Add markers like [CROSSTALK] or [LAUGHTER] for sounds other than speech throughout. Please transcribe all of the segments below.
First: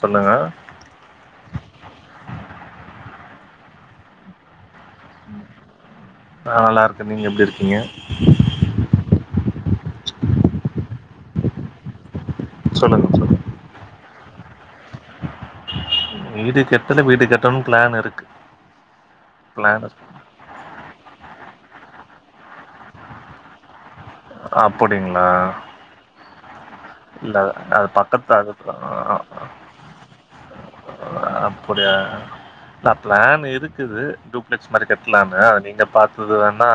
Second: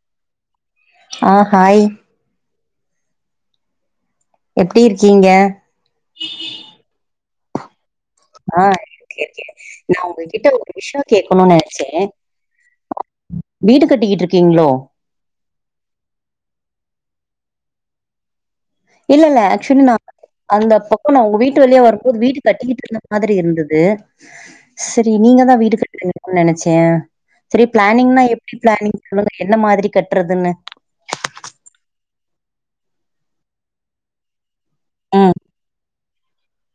சொல்லுங்க ஆ ஹாய் எப்டி இருக்கீங்க நா நல்லா இருக்கே நீங்க எப்டி இருக்கீங்க ஆ இருக்கே இருக்கே நா ஒங்ககிட்ட ஒரு விஷ்யோ கேக்கனு நெனச்சே சொல்லுங்க சொல்லு வீடு கட்டிகிட்ருக்கீங்ளோ வீடு கெட்டல வீடு கெட்டனு பிளான் இருக்கு இல்ல இல்ல ஆக்சுவலி பிளான் நா அந்த பக்கோ நா உங்க வீட்டு வழியா வரும்போது வீடு கட்டிகிட்டு இருந்த மாரி இருந்துது செரி அப்படிங்களா நீங்கதா வீடு கட்றிங்க ன் நெனச்சே இல்ல செரி அது ப்ளானிங்னா பக்கத்து அது எப்டி ப்ளானிங் பண்ணு என்ன மாதிரி கட்றதுனு அப்டியா நா ப்ளான் இருக்குது டுப் ப்ளக்ஸ் மாரி ம் கட்லானு நீங்க பாத்தது வேணா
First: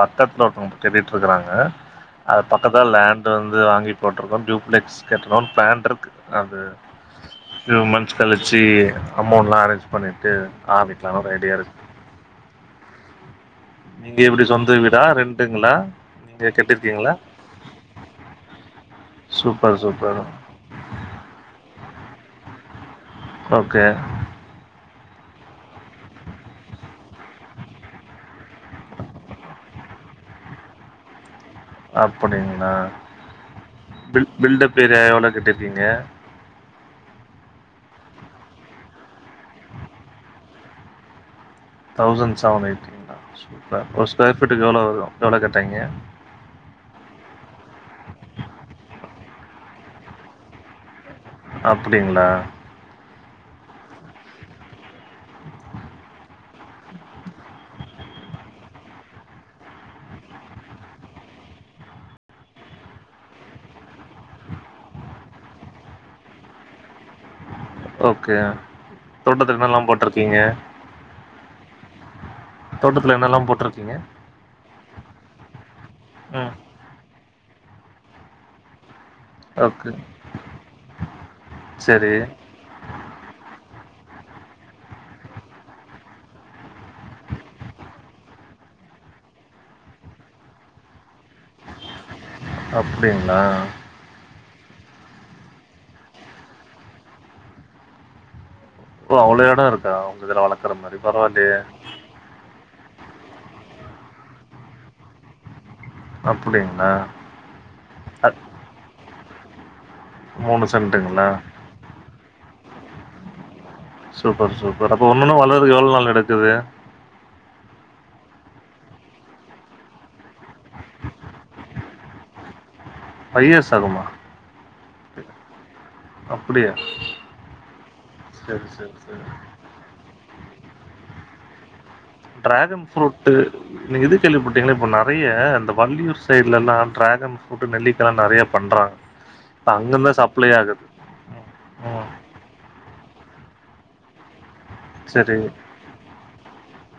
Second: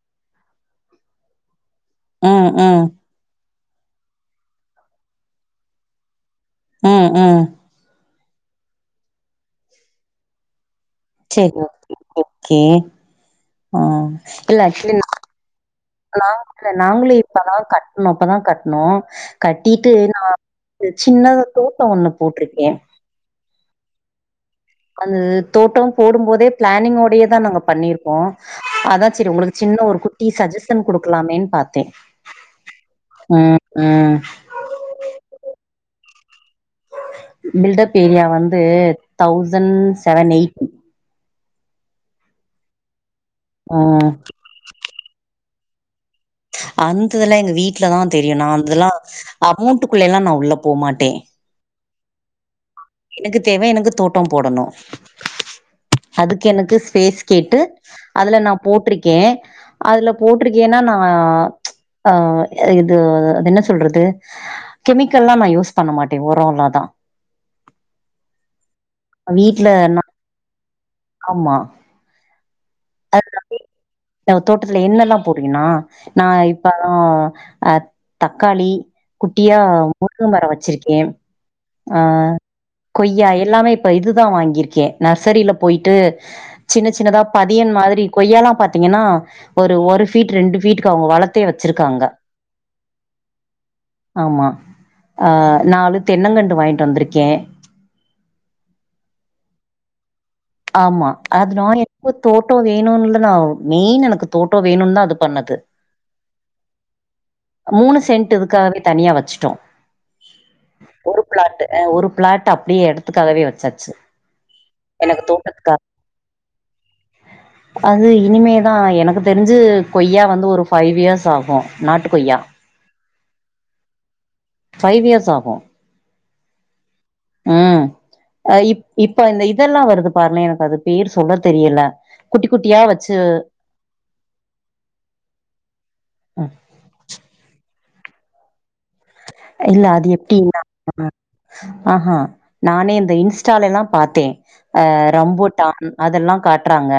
பக்கத்ல ஒருத்தவ்ங் கட்டிட்ருக்கறாங்க அது ம் பக்கத்தா ம் லேண்ட்டு வந்து வாங்கி போட்ருக்கோ டியூப்ளெக்ஸ் கட்டனுன் ப்ளான்ட்ருக்கு அது ம் ம். ஃப்யூ மந்த்ஸ் கழிச்சி அமௌண்ட்லா அரேஞ் பண்ணிட்டு ஆவிப் செர் ஓகே ஓகே ஆ நீங்க எப்டி சொந்த வீடா ரெண்ட்டுங்ளா நாங்கில்ல நாங்ளு இப்பதா கட்னோ இப்பதா கட்னோ சூப்பர் கட்டிட்டு இந்த சூப்பர் மார் சின்னதா தோட்டோ ஒன்னு போட்ருக்கே ஓகே அந்த தோட்டோ போடும்போதே பிளானிங்கோடயேதா நாங்க பண்ணிருக்கோ அதா செரி உங்களுக்கு சின்ன ஒரு குட்டி சஜஷன் குடுக்கலாமேன் பாத் அப்படிங்ளா ம் பில் பில்டப் ஏரியா எவ்ள கட்டிருக்கிங்க பில்டப் ஏரியா வந்து thousand seven eight thousand seven எயிட்டிங்ளா சூப்பர் ஒரு ம் ஸ்கொயர் ஃபீட்டுக்கு எவ்ளோ வரு எவ்ளோ கேட்டாய்ங்க அந்ததெல்லா எங்க வீட்லதா தெரியு நான் அந்தெலா அமோன்ட்டுக்குள்ளேலா நா உள்ள போமாட்டே அப்டிங்ளா எனக்கு தேவ எனக்கு தோட்டம் போடணு அதுக்கு எனக்கு ஸ்பேஸ் கேட்டு அதுல நா போட்ருக்கே அதுல போட்ருக்கேனா நா அ இது அது என்ன சொல்றது கெமிக்கல்லா நா யூஸ் பண்ண மாட்டே உரோ அவ்ளோதா ஓகே தோட்டத்துல என்னலா போட்ருக்கீங்க ஆம்மா தோட்டத்துல அது என்னெல்லா வந்து போட்ருக்கீங்க அ தோட்டத்துல என்னலா போட்றிங்கின்னா நா ம் இப்ப ம் அ தக்காளி குட்டியா ஓகே முருங்க மரோ வச்சிருக்கே அ சரி கொய்யா எல்லாமே இப்ப இதுதா வாங்கிருக்கே நர்சரில போயிட்டு சின்ன சின்னதா பதியன் மாதிரி கொய்யாலாம் பாத்திகன்னா ஒரு ஒரு ஃபீட் ரெண்டு ஃபீட்டுக்கு அவுங்க வளத்தே வச்சிருக்காங்க அப்டிங்ளா ஆமா நாலு அ தென்னங்கண்டு வாய்ன்ட்டு வந்திருக்கே இப்ப அவ்ளோ எட இருக்கா ஒங்க இதுல வளக் ஆம்மா அதுனா என் இப்ப தோட்டோ வேணுன்லா நா மெயின் எனக்கு தோட்டோ வேணுன்தா அது பண்ணது அப்புடிங்ளா மூனு சென்ட்டு இதுக்காகவே தனியா வச்சுட்டோ மூனு ஒரு சென்ட்டுங்ளா பிளாட் அ ஒரு பிளாட்டு அப்டியே எடத்துக்காகவே வச்சாச்சு சூப்பர் சூப்பர் அப்ப ஒன்னொன்னு வளர்துக் எவள் நாள் எடுக்குது உஹ அது இனிமேதா எனக்கு தெரிஞ்சு கொய்யா வந்து ஒரு ஃபைவ் இயர்ஸ் ஆகு நாட்டு கொய்யா [INAUDIBLE] ஃபைவ் இயர்ஸ் ஆகுமா ஃபவ் இயர்ஸ் ஆகும் அப்டியா ம் அ இப் இப்ப இந்த இதுல்லாம் வருது பார்லே எனக்கு அது பேர் சொல்ல தெரியில குட்டி குட்டியா வச்சு நீங்க இண்டஸ்ட்ரியல போட்டிங்கன்னா போப்லா நெறைய இந்த வள்ளியூர் சைட்லெல்லா டிராகன் ஃப்ரூட் நெல்லிக்கா நெறைய பண்றா இல்ல அது எப்டினா ம், ம். ஆஹஹா நானே இந்த இன்ஸ்டாலெல்லா பார்த்தேன் அ சரி ரொம்புட்டான் அதெல்லாம் காட்றாங்க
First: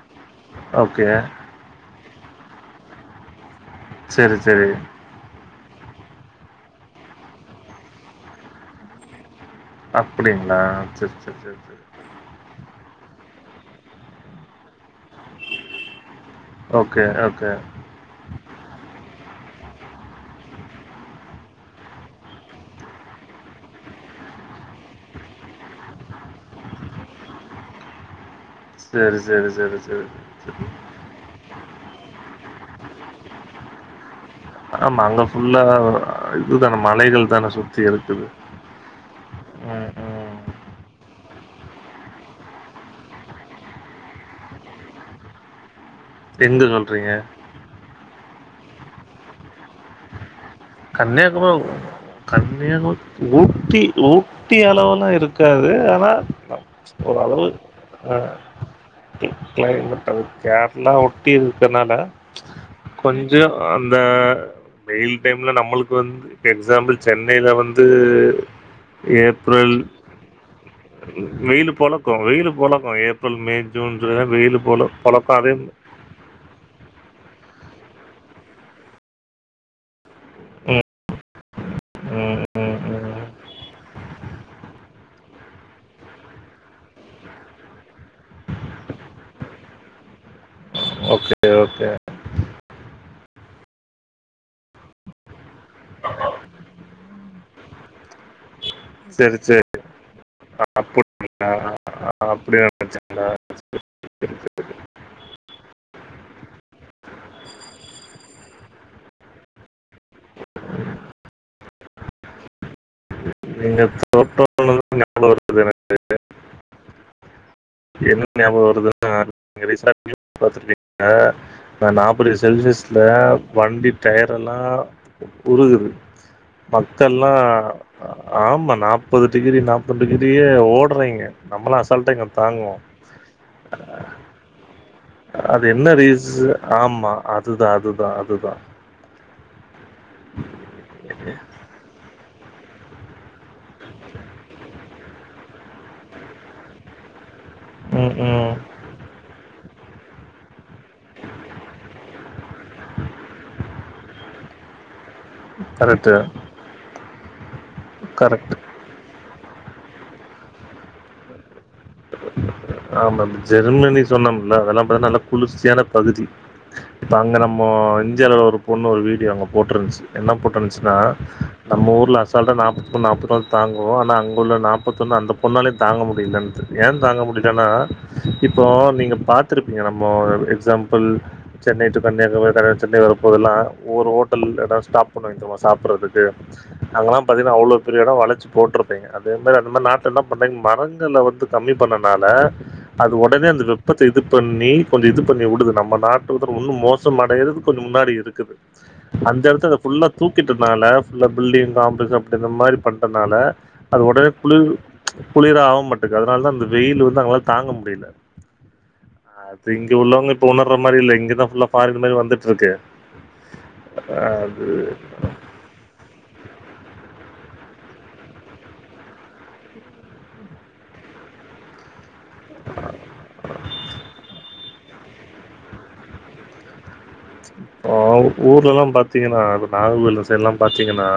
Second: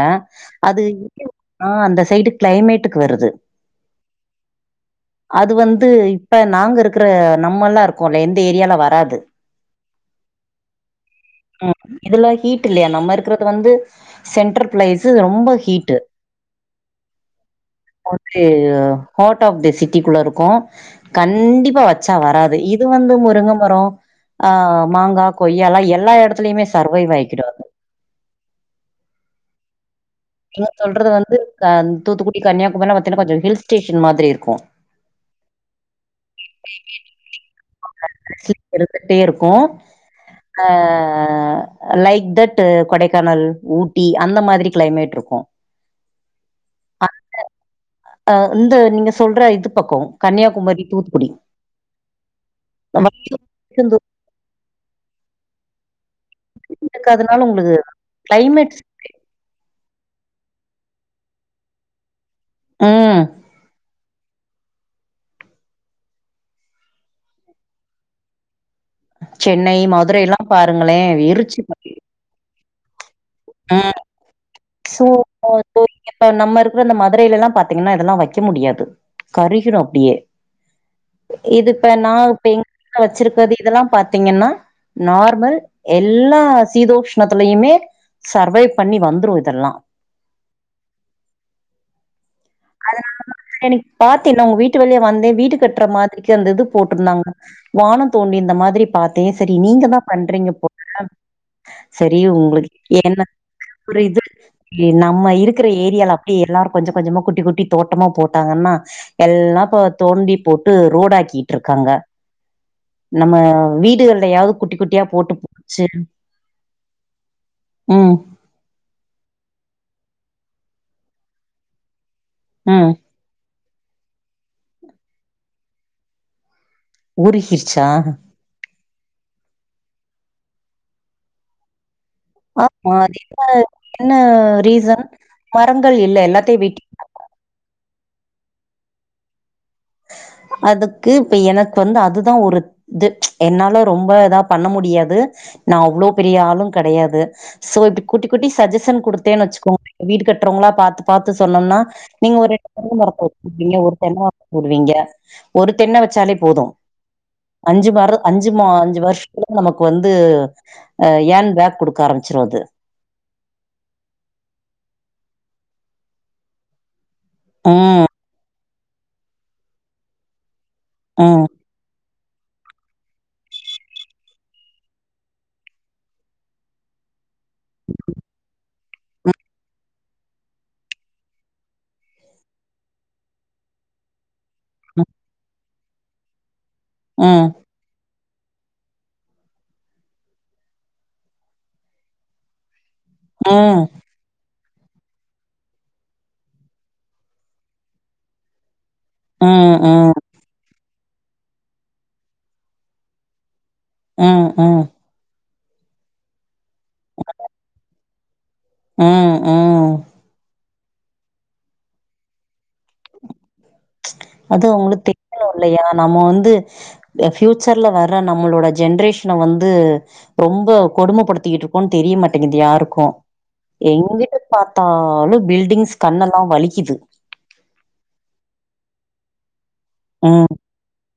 அது ஓகே ஆ அந்த சைடு கிளைமேட்டுக்கு வருது சரி சரி அது வந்து இப்ப நாங்க இருக்குற நம்ம எல்லாம் இருக்கோல இந்த ஏரியால வராது அப்டிங்களா சரி சரி சரி சரி இது ல ஹீட் இல்லைய நம்ம இருக்றது வந்து சென்ட்ர் பிளேஸு ரொம்ப heat okay okay okay hot of this city குல இருக்கோ கண்டிப்பா ப்ப வெச்சா வராது. இது வந்து முருங்க மரோ ஆ மாங்கா கொய்யால்லா எல்லா எடத்துலையுமே சர்வைவ் ஆக்கிடும் சேரி சேரி சேரி சேரி நீங்க சொல்றது வந்து க தூத்துக்குடி கன்னியாகுமரி பாத்தீன்னா கொஞ்சோ ஹில்ஸ் ஸ்டேஷன் மாதிரி இருக்கு. ஆமா அங்க ஃபுல்லா அ இதுதான மலைகள் தான சுத்தி இருக்குது இருந்துட்டே இருக்கு. ம் ம் அ அ அ அ அ அ அ அ அ லைக் தட்டு கொடைக்கானல் ஊட்டி அந்த மாதிரி க்ளைமேட் ருக்கு. எங்க சொல்றீங்க அ இந்த நீங்க சொல்ற இது பக்கோ கன்னியாகுமரி தூத்துக்குடி கன்னியாகுமோ கன்னியாகம ஊட்டி ஊ ட்டிய அளவுல்லாம் இருக்காது ஆனா இருக்கதுனால ஓரளவு உங்களுக்கு அ கிளைமேட்ஸ் கிளைமட் அது கேரளா ஒட்டி இருக்கனால ம் கொஞ்ச அந்த வெயில் டைம் ன்னு நம்மளுக்கு வந்து எக்ஸாம்பிள் சென்னைல வந்து ஏப்ரல் சென்னை மதுரைல்லா பாருங்களே எரிச்சு வெயில் பொலக் வெயில் பொலக்கும் ஏப்ரல் மே ஜூன் ஜூலை வெயில் பொல பொலக்காது போய் இப்ப நம்ம இருக்கிற இந்த மதுரையிலல்லாம் பாத்தீங்கன்னா இதெலாம் வைக்க முடியாது கருகிரு அப்டியே இது ப்ப நா ம் பேய் ம் த ம் வச்சிருக்கது இதெலாம் பாத்தீங்கன்னா நார்மல் எல்லா சீதோஷ்ணத்தலயுமே சர்வைவ் பண்ணி வந்துரு தெல்லா ச ஓகே ஓகே அதனாலதா எனக் பாத்தில உ வீட்டு வழியா வந்தே வீட்டு கட்ற மாதிரிக்கு அந்த இது போட்ருந்தாங்க. வான தோண்டி ந்த மாதிரி பாத்தே. செரி நீங்க தா பண்றீங்க போல அப்டியா செரி அப்டி உங்ளுக்கு என்ன நெனச்சேன்டா ஒரு இது இ நம்ம இருக்குற ஏரியால அப்டியே எல்லாரு கொஞ்ச கொஞ்சமா குட்டி குட்டி தோட்டமா போட்டாங்கன்னா எல்லா இப்ப தோண்டி போட்டு ரோடாக்கிட்ருக்காங்க நம்ம நீங்க வீடுகள்ல யாவ் தோட்டம்னு குட்டி குட்டியா ஞாபகம் போட்டும் வருது சேரு என்ன ஞாபக வருதுன்னா [INAUDIBLE] ப்ப நாப்பது ம் செல்சியஸ்ல வண்டி டயரெல்லா உருகுது மக்கெல்லா உருகிருச்சா அ ஆமா நாப்பது டிகிரி நாப்பது டிகிரியே ஓடுறீங்க நம்மெல்லா அசால்ட்டா இங் ஆ மா [INAUDIBLE] அது என்ன என்ன ரீசன் அது என்ன மரங்கள் இல்லன எல்லாத்தையு ரீசன் வெட்டி ஆமா அதுதா அதுதா அதுதா அதுக்கு இப்ப எனக்கு வந்து அதுதா ஒரு இது என்னால ரொம்ப இதா பண்ண முடியாது நா அவ்ளோ பெரிய ஆளும் கெடையாது. சோ இது ம் குட்டி குட்டி ம் சஜ்ஜஷன் குடுத்தேன்னு வெச்சுக்கோங் வீடு கட்றவங்களா பாத்து பாத்து சொன்னோம்னா நீங்க ஒரெண்டு தென்ன மரோ போடுவீங்க ஒரு தென்ன மரோ போடுவீங்க ஒரு தென்ன கரெக்டு வெச்சாலே போது. அஞ்சு வேர அஞ்சு கரெக்ட் மா அஞ்சு வருஷத்துல நமக்கு வந்து யேண்பேக் குடுக்க ஆரம்பச்சுரு அது ஆமா ஜெர்மெனி சொன்னோம்ல்ல அதெல்லா பாத்தா நல்லா குளிர்ச்சியான பகுதி இப்ப அங்க நம்மோ ம் இந்தியால ஒரு பொண்ணு ஓட வீடியோ அங்க போட்ருந்துச்சு என்ன போட்ரு ந்துச்சுன்னா ம் நம்ம ஊர்ல அசால்டா நாப் நாப்பதுபா தங்குவோ. ஆனா அங்க உள்ள நாப்பத்தொன்னு அந்த பொண்ணாலே தாங்க முடிலன்னு ஏ தாங்க முடிலன்னா இப்போ நீங்க பாத்துருப்பீங்க நம்ம எக்ஸாம்பிள் சென்னை டு கன்னியாகுமரி நா சென்னை வரப்போதெல்லா ஒரு ஹோட்டல் எதா ஸ்டாப் பண்ண வைக்குவோ சாப்படறதுக்கு அங்கல்லா ம் பாத்தீங்கன்னா அவ்ளோ பெரிய எடோ வளர்ச்சி போட்ருப்பீங்க அதே மேர அந்த மாரி நாத்தம் தான் என்ன பண்றீங்க மரங்கள வந்து கம்மி பண்ணனால அது ஒடனே அந்த ம் வெப்பத் த இது பண்ணி கொஞ்சோ இது பண்ணி விடுது நம்ம நாட்டு உதர் ஒன்னு மோசம் அடையறது கொஞ்சோ முன்னாடி இருக்குது அந்த ம் இடத்துல ஃபுல்லா ம் தூக்கிட்டனால ஃபுல்லா பில்டிங் காம்ப்ளக்ஸ் அப்டி இந்த மாரி பண்றதுனால அது ம் உடனே குளிர் ம் குளிர் ஆவும் மாட்டுது அதனால தான் அந்த வெயில் வந்து அவங்களால தாங்க முடில ம் அது ம் இங்க உள்ளவங்க உணர்ற மாரி இல்ல இங்கதான் ஃபுல்லா ஃபாரின் மேரி வந்துட்டு இருக்கு அது அவங்களுக்கு தெரியனும் இல்லையா நம்ம வந்து ஃபியூச்சர்ல வர்ற நம்மளோட ஜென்ரேஷன வந்து ரொம்ப கொடுமைப்படுத்திகிட்டு இருக்கோனு தெரிய மாட் ங்கிது யாருக்கோ எங்கிட்டு பாத்தாலு பில்டிங்ஸ் கண்ணெல்லா வலிக்குது ஆ ஊர்லல்லா பாத்தீங்கன்னா நாக வெல்ல ம், சைடுல்லா பாத்தீங்கன்னா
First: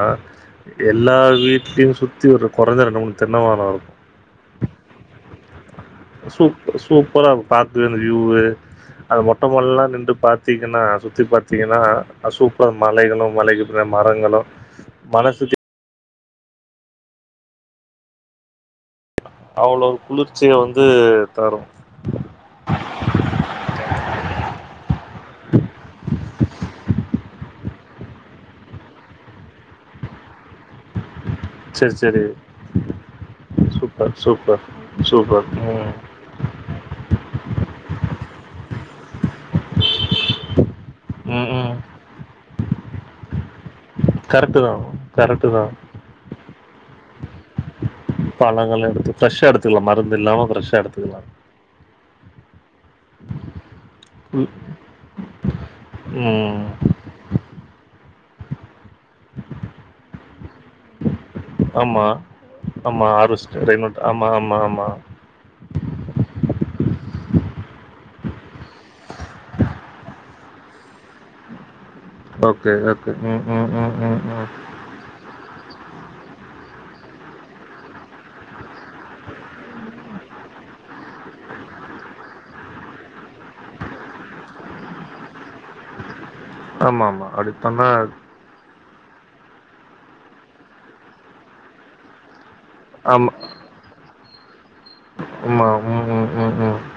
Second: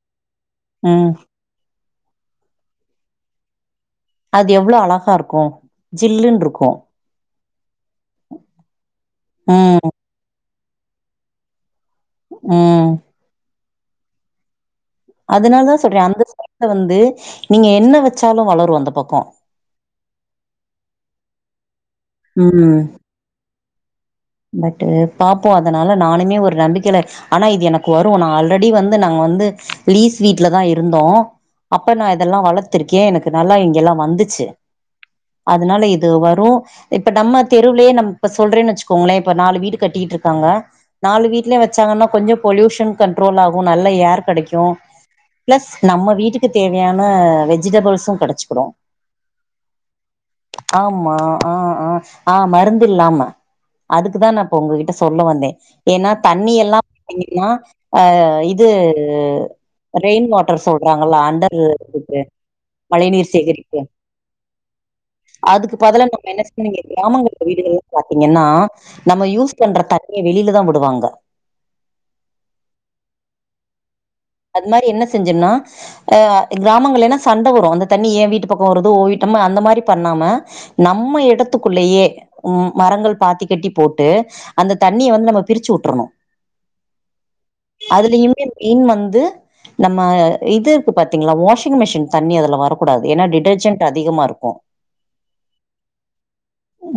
ம். எல்லா வீட்லியு சு சுத்தி ஒரு கொறஞ்ச ரெண்டுமூணு தென்னமரோ இருக்கு அது எவ்ளோ அழகா இருக்கு. சூ ஜில்லுன்ருக்கு. சூப்பரா பாத்து அந்த வியூவு. அது மொட்ட மாடிலல்லா ம், நின்டு பாத் திங்கன்னா சுத்தி பாத்தீங்கன்னா அ சூப்பர் ம். மலைகளு மலைக்கின்ற மரங்களு அதுனாலதா சொல்றே அந்த சைய்டுல வந்து நீங்க என்ன வெச்சாலு வளரு அந்த பக்கோ அவ்ளோ குளிர்ச்சிய வந்து தரு ம் ம் பட்டு பாப்போ அதனால நானுமே ஒரு நம்பிக்கேல ஆனா இது எனக்கு வரு நா ஆல்ரெடி வந்து நாங்க வந்து லீஸ் வீட்ல தா இருந்தோ அப்ப சரி நான் சரி இதெல்லாம் வளத்துருக்கே எனக்கு நல்லா இங்கல்லாம் சூப்பர் வந்துச்சு சூப்பர் சூப்பர் அதனால ம் இது வரும் இப்ப நம்ம தெருவுலேயே நம்ப சொல்றேன்னு வச்சுக்கோங்களேன் இப்ப நாலு வீடு கட்டிட்டு இருக்காங்க நாலு ம் வீட்ல ம் வச்சாங்கன்னா கொஞ்சோ பொல்யூஷன் கன்ட்ரோலாகும் நல்ல ஏர் கரெக்டு கிடைக்கும் தான் கரெக்டு பிளஸ் தான் நம்ம வீட்டுக்கு தேவையான வெஜிடேபிள்ஸும் பழங்கல எடுத்து ஃப்ரெஷ்ஷா எடுத்துகலாம் மருந்து இல்லாம ஃப்ரஷ்ஷா ஆமா எடுத்துகலாம் ஆ ஆ ஆ மருந்து இல்லாம அதுக்குதான் நான் ம், இப்ப உங்ககிட்ட சொல்ல வந்தேன் ஏன்னா தண்ணி ம் எல்லாம் பாத்தீங்கன்னா அ இது ரெயின் வாட்டர் சொல்றாங்கள அண்டர் ஏ இருக்கு ஆமா ஹார்வெஸ்ட் ரெயின்வாட்டர் ஆமா ஆமா ஆமா அதுக்கு பதிலா நம்ம என்ன செய்யணும் இங்க கிராமங்கள வீடுகள் எல்லாம் பாத்தீங்கன்னா நம்ம யூஸ் பண்ற தண்ணியே வெளில தான் விடுவாங்க ஓகே ஓகே ம் ம் ம் ம் ம் அது மாரி என்ன செஞ்சும்னா ஆ க்ராமங்களெனா சண்ட வரு அந்த தண்ணி ஏ வீட்டு பக்கம் வருது ஓவீட்டம்ம அந்த மாரி பண்ணாம நம்ம யடத்துக்குள்ளயே உம் மரங்கள் பாத்தி கட்டி போட்டு அந்த தண்ணிய வந்து நம்ம பிரிச்சு விட்ருணு ஆமா ஆமா அடிப்பன்னாத் இன் வந்து நம்ம இது இருக்கு பாத்தீங்களா வாஷிங் மிஷின் தண்ணி அதுல வரு கூடாது ஏனா டிடர்ஜென்ட் அதிகமா இருக்கு உம்மா உம் ம்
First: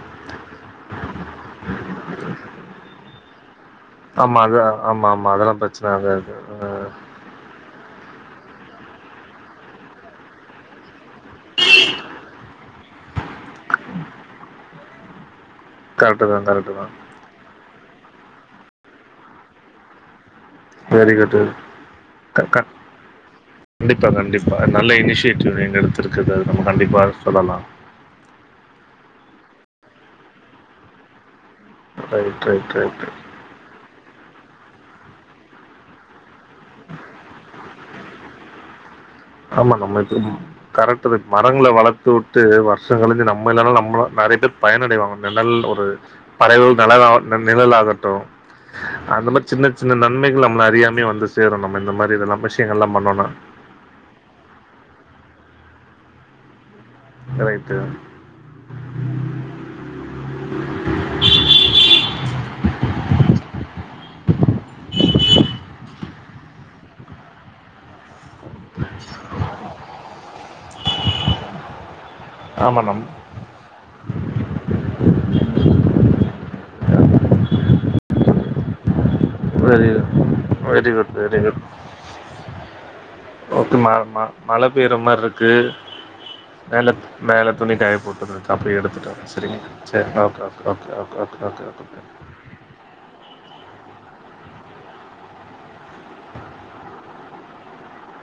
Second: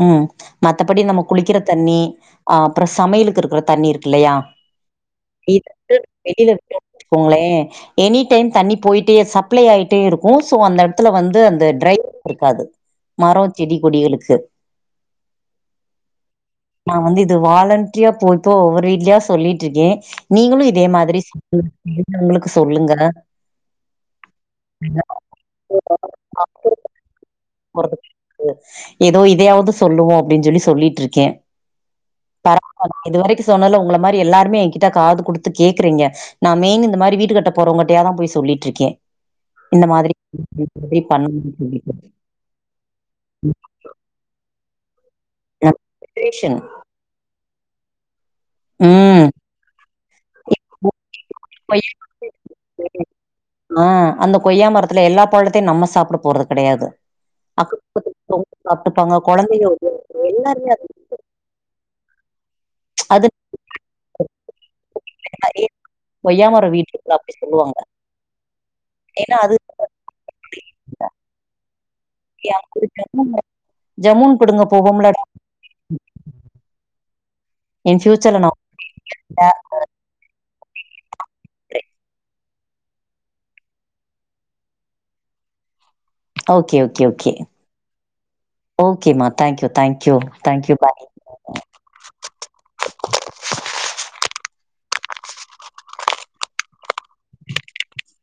ம் மத்தப்படி நம்ம குளிக்கிற தண்ணி ஆ அப்ற சமையலுக்கு இருக்ற தண்ணி இருக்கு இல்லையா ஆமா அது ஆமா ஆமா அதெல்லா பிரச்சன ஆகாது [UNINTELLIGIBLE] போங்ளே எனி டைம் தண்ணி போயிட்டே சப்ளை அய்ட்டே இருக்கு சோ அந்தட் த்துல வந்து அந்த ட்ரை இருக்காது மரம் செடி கொடிகளுக்கு கரெக்ட் தா கரெக்ட் தா நா வந்து இது வாலன் ஜியா போய்ப்போ ஒரீட்லியா சொல்லிட்ருக்கே நீங்களு இதே வெரி மாதிரி குட் [UNINTELLIGIBLE] உங்களுக்கு சொல்லுங்க கண்டிப்பா கண்டிப்பா நல்ல இனிஷியேட்டிவ் எங்க எடுத்துருக்குறது நம்ம கண்டிப்பா சொல்லலா போறதுக்கு ஏதோ இதையாவது சொல்லுவோ அப்படின் ஜொல்லி சொல்லிட்ருக்கே ரைட் பர [UNINTELLIGIBLE] ரைட் வால் ரைட் இது வரைக்கு சொன்னல உங்கள மாரி எல்லாருமே எங்கிட்ட காது குடுத்து கேக்றீங்க நா மெயினு இந்தமாரி வீட்டு கட்ட போறவங்கட்டயா தா போய் சொல்லிட்ருக்கே ஆமா நம்ம இப்பதி கரெக்ட்டுரு பண்ணணும்னு மரங்கள சொல்லிட்டு வளத்து வுட் ட்டு வருஷ கழிஞ்சி நம்ம இல்லனாலு நம்மள நெறைய பேர் பயனடைவாங்க நெழல் நான் ஒரு பழை ஓல் நெழலா நம் நிழலாகட்டு ம். அந்த மாரி சின்ன சின்ன நன்மைகள் நம்மள அறியாமே வந்துஸ் தேரு நம்ம இந்த மாரி இதெல்லா விஷயங்கள்லாம் பண்னோனா அ அந்த கொய்யா மரத்துல எல்லா பழுத்தையு நம்ம சாப்ட போறது கெடையாது அக்கு ரைட்டு [UNINTELLIGIBLE] சாப்ட்டுப்பாங்க கொழந்தைய [UNINTELLIGIBLE] எல்லாருமே அது அது [INAUDIBLE] [UNINTELLIGIBLE] ஒய்யாமரோ வீட்டு [UNINTELLIGIBLE] அப்டி சொல்லுவாங்க ஏன்னா அது [UNINTELLIGIBLE] ஆமா நம் ம் ஜமுன் கொடுங்க போவோம்ல இன்ஃபியூச்சர்ல no main very very good very good okay ம ம மழை பெய்ற மார் இருக்கு ஓகே, ஓகே, மேலத் ஓகே. மேல துணி காய போட்டுரு கப்டியே எடுத்துட்டாங்க ஓகேம்மா. தேங்க்யூ, சரிங்கலா சரி thank you, okay okay thank you. Okay bye. Okay okay okay okay பாய் [UNINTELLIGIBLE]